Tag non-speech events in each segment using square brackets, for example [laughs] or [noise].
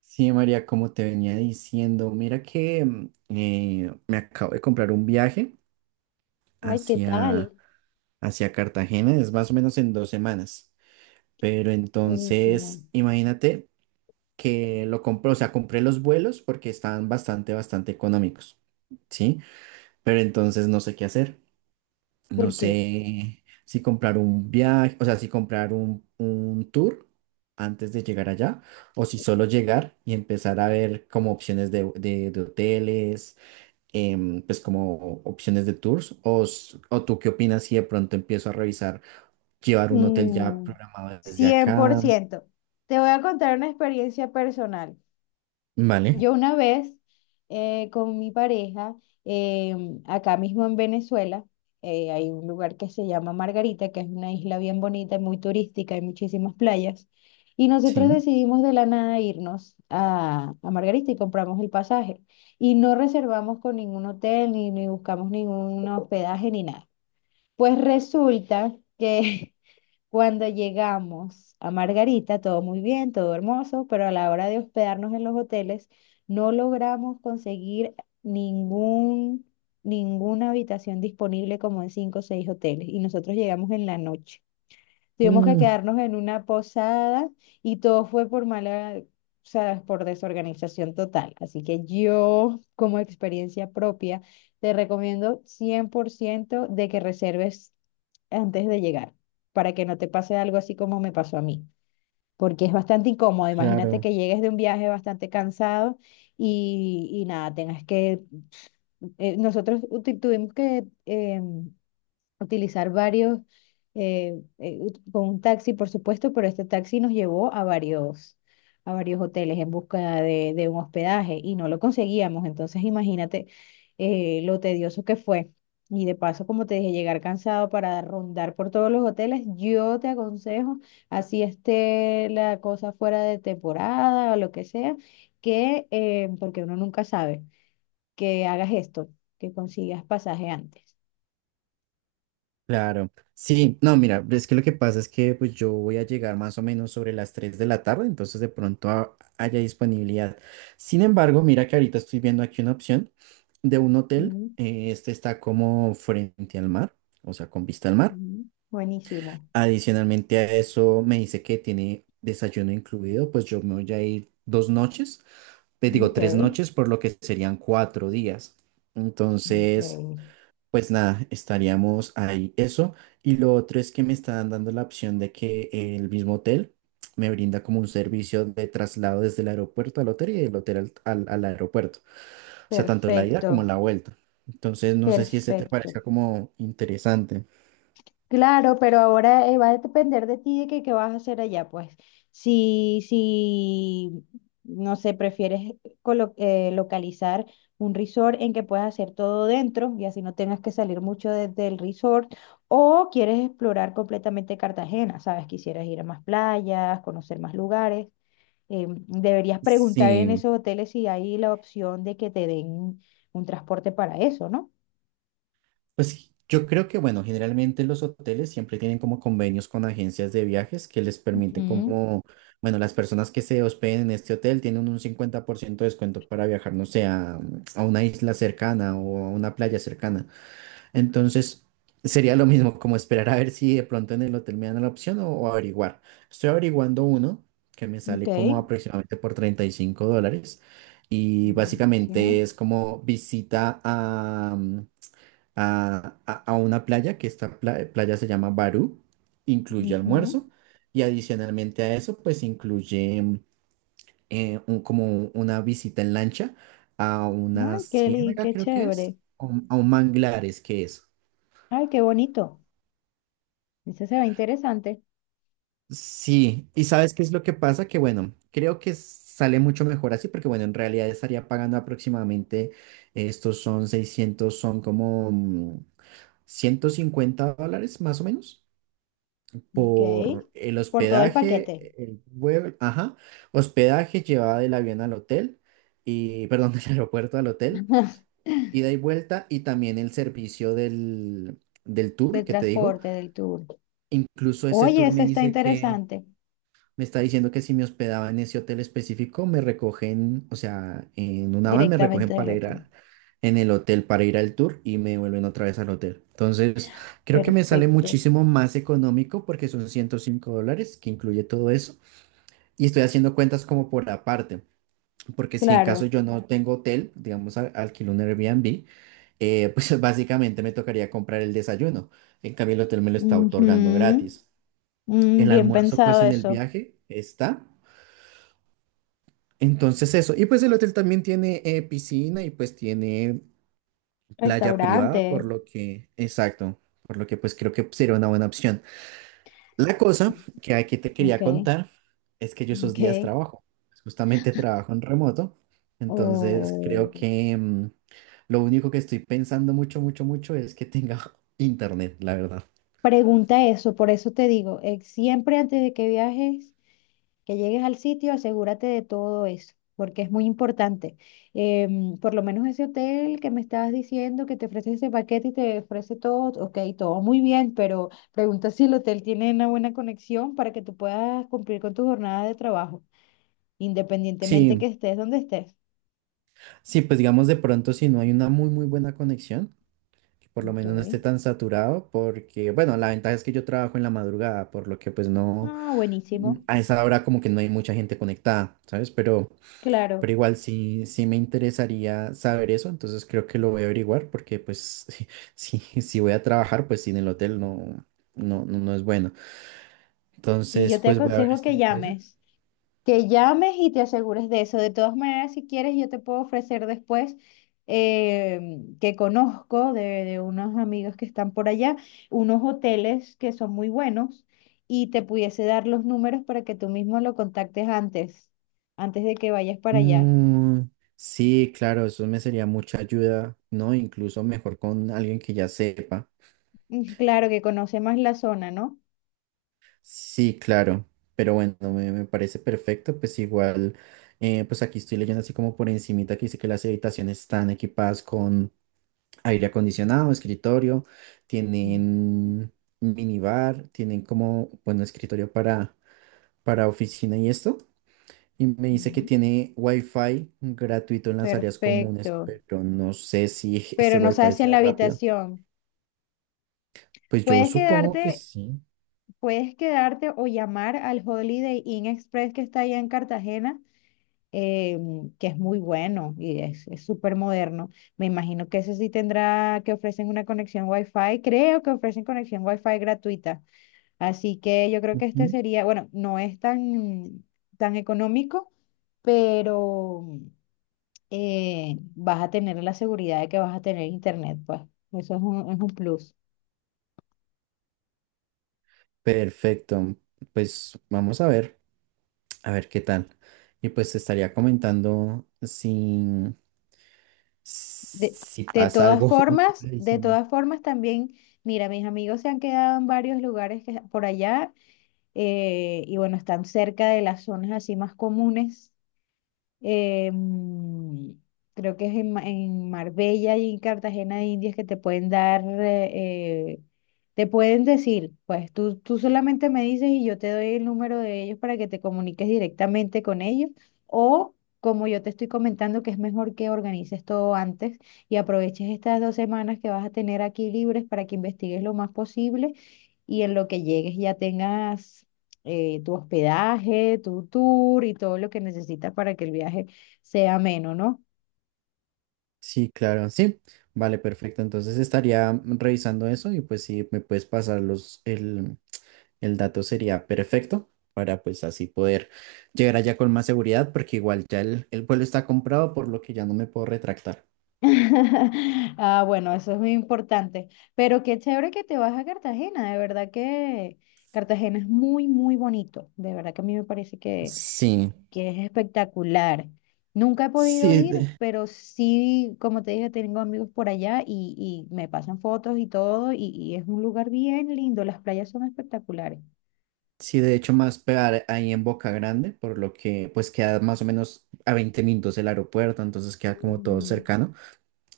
Sí, María, como te venía diciendo, mira que me acabo de comprar un viaje Ay, ¿qué hacia, tal? hacia Cartagena, es más o menos en 2 semanas, pero Buenísimo. entonces imagínate que lo compré, o sea, compré los vuelos porque estaban bastante, bastante económicos, ¿sí? Pero entonces no sé qué hacer. No ¿Por qué? sé si comprar un viaje, o sea, si comprar un tour antes de llegar allá, o si solo llegar y empezar a ver como opciones de hoteles, pues como opciones de tours, o tú qué opinas si de pronto empiezo a revisar, llevar un hotel ya Mm, programado desde cien por acá. ciento. Te voy a contar una experiencia personal. Vale, Yo una vez con mi pareja, eh, acá mismo en Venezuela, hay un lugar que se llama Margarita, que es una isla bien bonita y muy turística, hay muchísimas playas. Y nosotros sí. decidimos de la nada irnos a Margarita y compramos el pasaje. Y no reservamos con ningún hotel, ni buscamos ningún hospedaje, ni nada. Pues resulta que [laughs] cuando llegamos a Margarita, todo muy bien, todo hermoso, pero a la hora de hospedarnos en los hoteles, no logramos conseguir ningún, ninguna habitación disponible como en cinco o seis hoteles. Y nosotros llegamos en la noche. Tuvimos que Mm, quedarnos en una posada y todo fue por mala, o sea, por desorganización total. Así que yo, como experiencia propia, te recomiendo 100% de que reserves antes de llegar, para que no te pase algo así como me pasó a mí, porque es bastante incómodo. Imagínate claro. que llegues de un viaje bastante cansado y nada, tengas que, nosotros tuvimos que utilizar varios, con un taxi, por supuesto, pero este taxi nos llevó a varios hoteles en busca de un hospedaje y no lo conseguíamos. Entonces, imagínate lo tedioso que fue. Y de paso, como te dije, llegar cansado para rondar por todos los hoteles, yo te aconsejo, así esté la cosa fuera de temporada o lo que sea, que, porque uno nunca sabe, que hagas esto, que consigas pasaje antes. Claro, sí, no, mira, es que lo que pasa es que pues yo voy a llegar más o menos sobre las 3 de la tarde, entonces de pronto haya disponibilidad. Sin embargo, mira que ahorita estoy viendo aquí una opción de un hotel, este está como frente al mar, o sea, con vista al mar. Ujú. Buenísimo. Adicionalmente a eso me dice que tiene desayuno incluido, pues yo me voy a ir 2 noches, te digo Ok, 3 noches, por lo que serían 4 días. ok. Entonces... pues nada, estaríamos ahí eso. Y lo otro es que me están dando la opción de que el mismo hotel me brinda como un servicio de traslado desde el aeropuerto al hotel y del hotel al aeropuerto. O sea, tanto la ida Perfecto, como la vuelta. Entonces, no sé si ese te parezca perfecto. como interesante. Claro, pero ahora va a depender de ti de que qué vas a hacer allá, pues. Si, no sé, prefieres localizar un resort en que puedas hacer todo dentro y así no tengas que salir mucho del resort, o quieres explorar completamente Cartagena, sabes, quisieras ir a más playas, conocer más lugares. Deberías preguntar en Sí, esos hoteles si hay la opción de que te den un transporte para eso, ¿no? pues yo creo que, bueno, generalmente los hoteles siempre tienen como convenios con agencias de viajes que les permiten Ujú. como, bueno, las personas que se hospeden en este hotel tienen un 50% de descuento para viajar, no sé, a una isla cercana o a una playa cercana. Entonces, sería lo mismo como esperar a ver si de pronto en el hotel me dan la opción o averiguar. Estoy averiguando uno que me Ok. sale como aproximadamente por $35 y básicamente Buenísimo. es como visita a una playa, que esta playa se llama Barú, incluye Ujú. almuerzo y adicionalmente a eso, pues incluye como una visita en lancha a una Ay, ciénaga, qué creo que es, chévere. A un manglares, que es. Ay, qué bonito. Ese se ve interesante. Sí, y ¿sabes qué es lo que pasa? Que bueno, creo que sale mucho mejor así, porque bueno, en realidad estaría pagando aproximadamente, estos son 600, son como $150 más o menos, Ok. por el Por todo el hospedaje, paquete. el vuelo, ajá, hospedaje, llevada del avión al hotel, y, perdón, [laughs] del aeropuerto al hotel, [laughs] ida y vuelta, y también el servicio del Del tour que te digo. transporte, del tour. Incluso ese Oye, tour me eso está dice que interesante. me está diciendo que si me hospedaba en ese hotel específico, me recogen, o sea, en una van me Directamente recogen del para ir hotel. a, en el hotel para ir al tour y me vuelven otra vez al hotel. Entonces, creo que me sale Perfecto. muchísimo más económico porque son $105 que incluye todo eso y estoy haciendo cuentas como por aparte, porque si en caso Claro. yo no tengo hotel, digamos, alquilo un Airbnb, pues [laughs] básicamente me tocaría comprar el desayuno. En cambio, el hotel me lo está otorgando Ujú. gratis. Mm, El bien almuerzo, pensado pues en el eso. viaje está. Entonces eso, y pues el hotel también tiene, piscina y pues tiene playa privada, por Restaurante. lo que, exacto, por lo que pues creo que sería una buena opción. La cosa que aquí te quería Ok, contar es que yo esos ok. días trabajo, pues, justamente [laughs] trabajo en remoto, entonces creo O- que lo único que estoy pensando mucho, mucho, mucho es que tenga [laughs] internet, la verdad. Pregunta eso, por eso te digo, siempre antes de que viajes, que llegues al sitio, asegúrate de todo eso, porque es muy importante. Por lo menos ese hotel que me estabas diciendo que te ofrece ese paquete y te ofrece todo, ok, todo muy bien, pero pregunta si el hotel tiene una buena conexión para que tú puedas cumplir con tu jornada de trabajo, independientemente Sí, que estés donde estés. sí, pues digamos de pronto si no hay una muy, muy buena conexión, que por lo Ok. menos no esté tan saturado, porque, bueno, la ventaja es que yo trabajo en la madrugada, por lo que pues no, Ah, buenísimo. a esa hora como que no hay mucha gente conectada, ¿sabes? Pero Claro, igual sí, sí me interesaría saber eso, entonces creo que lo voy a averiguar, porque pues [laughs] si voy a trabajar, pues sin el hotel no, no, no, no es bueno. y Entonces, yo te pues voy a ver aconsejo este detalle. Que llames y te asegures de eso. De todas maneras, si quieres, yo te puedo ofrecer después eh, que conozco de unos amigos que están por allá, unos hoteles que son muy buenos y te pudiese dar los números para que tú mismo lo contactes antes, antes de que vayas para allá. Mm, sí, claro, eso me sería mucha ayuda, ¿no? Incluso mejor con alguien que ya sepa. Mm, claro que conoce más la zona, ¿no? Sí, claro, pero bueno, me parece perfecto, pues igual, pues aquí estoy leyendo así como por encimita que dice que las habitaciones están equipadas con aire acondicionado, escritorio, Ujú, tienen minibar, tienen como, bueno, escritorio para oficina y esto, y me dice que ujú. tiene wifi gratuito en las áreas comunes, Perfecto, pero no sé si [laughs] este pero no wifi sabes si en sea la rápido, habitación. pues yo Puedes supongo que quedarte. sí. Puedes quedarte o llamar al Holiday Inn Express que está allá en Cartagena, eh, que es muy bueno y es súper moderno. Me imagino que ese sí tendrá que ofrecen una conexión Wi-Fi. Creo que ofrecen conexión Wi-Fi gratuita. Así que yo creo que este Ujú. sería, bueno, no es tan, tan económico, pero vas a tener la seguridad de que vas a tener internet, pues. Eso es un plus. Perfecto, pues vamos a ver. A ver qué tal. Y pues te estaría comentando De, si de pasa todas algo [laughs] formas, de adicional. todas formas también, mira, mis amigos se han quedado en varios lugares que, por allá y bueno, están cerca de las zonas así más comunes, em, creo que es en, en Marbella y en Cartagena de Indias que te pueden dar, te pueden decir, pues tú solamente me dices y yo te doy el número de ellos para que te comuniques directamente con ellos o... Como yo te estoy comentando, que es mejor que organices todo antes y aproveches estas dos semanas que vas a tener aquí libres para que investigues lo más posible y en lo que llegues ya tengas tu hospedaje, tu tour y todo lo que necesitas para que el viaje sea ameno, ¿no? Sí, claro, sí. Vale, perfecto. Entonces estaría revisando eso y pues si me puedes pasar el dato sería perfecto para pues así poder llegar allá con más seguridad porque igual ya el vuelo está comprado por lo que ya no me puedo retractar. [laughs] Ah, bueno, eso es muy importante. Pero qué chévere que te vas a Cartagena, de verdad que Cartagena es muy, muy bonito, de verdad que a mí me parece Sí, que es espectacular. Nunca he podido sí, ir, pero sí, como te dije, tengo amigos por allá y me pasan fotos y todo, y es un lugar bien lindo, las playas son espectaculares. sí, de hecho, más pegar ahí en Boca Grande, por lo que pues queda más o menos a 20 minutos el aeropuerto, entonces queda como todo Mm, cercano.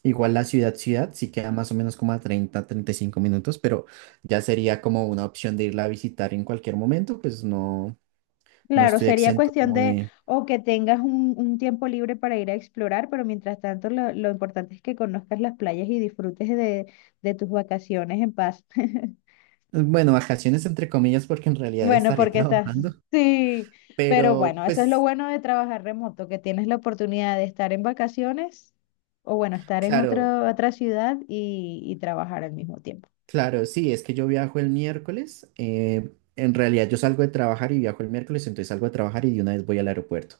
Igual la ciudad, ciudad, sí queda más o menos como a 30, 35 minutos, pero ya sería como una opción de irla a visitar en cualquier momento, pues no, no claro, estoy sería exento cuestión como de de, o que tengas un tiempo libre para ir a explorar, pero mientras tanto lo importante es que conozcas las playas y disfrutes de tus vacaciones en paz. [laughs] bueno, vacaciones entre comillas, porque en realidad Bueno, estaré [laughs] porque estás, trabajando, sí, pero pero bueno, eso es lo pues bueno de trabajar remoto, que tienes la oportunidad de estar en vacaciones o bueno, estar en claro, otra otra ciudad y trabajar al mismo tiempo. claro, sí, es que yo viajo el miércoles. En realidad yo salgo de trabajar y viajo el miércoles, entonces salgo de trabajar y de una vez voy al aeropuerto.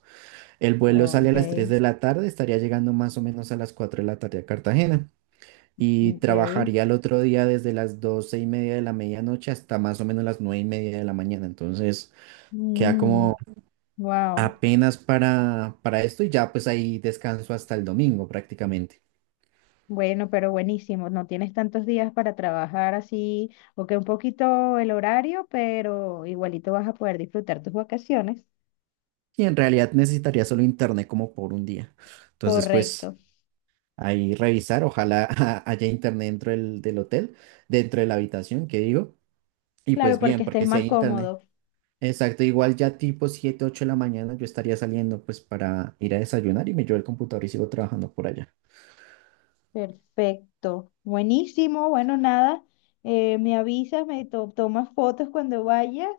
El vuelo sale a Ok, las 3 de la tarde, estaría llegando más o menos a las 4 de la tarde a Cartagena y ok. trabajaría el otro día desde las 12:30 de la medianoche hasta más o menos las 9:30 de la mañana. Entonces queda Mm, como wow. apenas para esto y ya pues ahí descanso hasta el domingo prácticamente. Bueno, pero buenísimo. No tienes tantos días para trabajar así, o que un poquito el horario, pero igualito vas a poder disfrutar tus vacaciones. Y en realidad necesitaría solo internet como por un día. Entonces pues... Correcto. ahí revisar, ojalá [laughs] haya internet dentro del hotel, dentro de la habitación, que digo, y Claro, pues bien, porque estés porque si hay más internet. cómodo. Exacto, igual ya tipo 7, 8 de la mañana yo estaría saliendo pues para ir a desayunar y me llevo el computador y sigo trabajando por allá. Perfecto. Buenísimo. Bueno, nada. Me avisas, tomas fotos cuando vayas.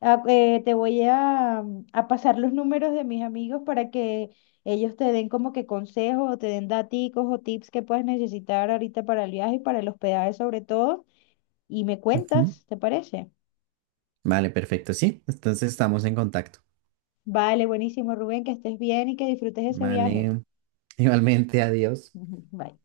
Ah, te voy a pasar los números de mis amigos para que ellos te den como que consejos o te den daticos o tips que puedas necesitar ahorita para el viaje y para el hospedaje sobre todo. Y me Ujú. cuentas, ¿te parece? Vale, perfecto, sí, entonces estamos en contacto. Vale, buenísimo, Rubén, que estés bien y que disfrutes ese viaje. Vale, [laughs] igualmente, adiós. [laughs] Bye.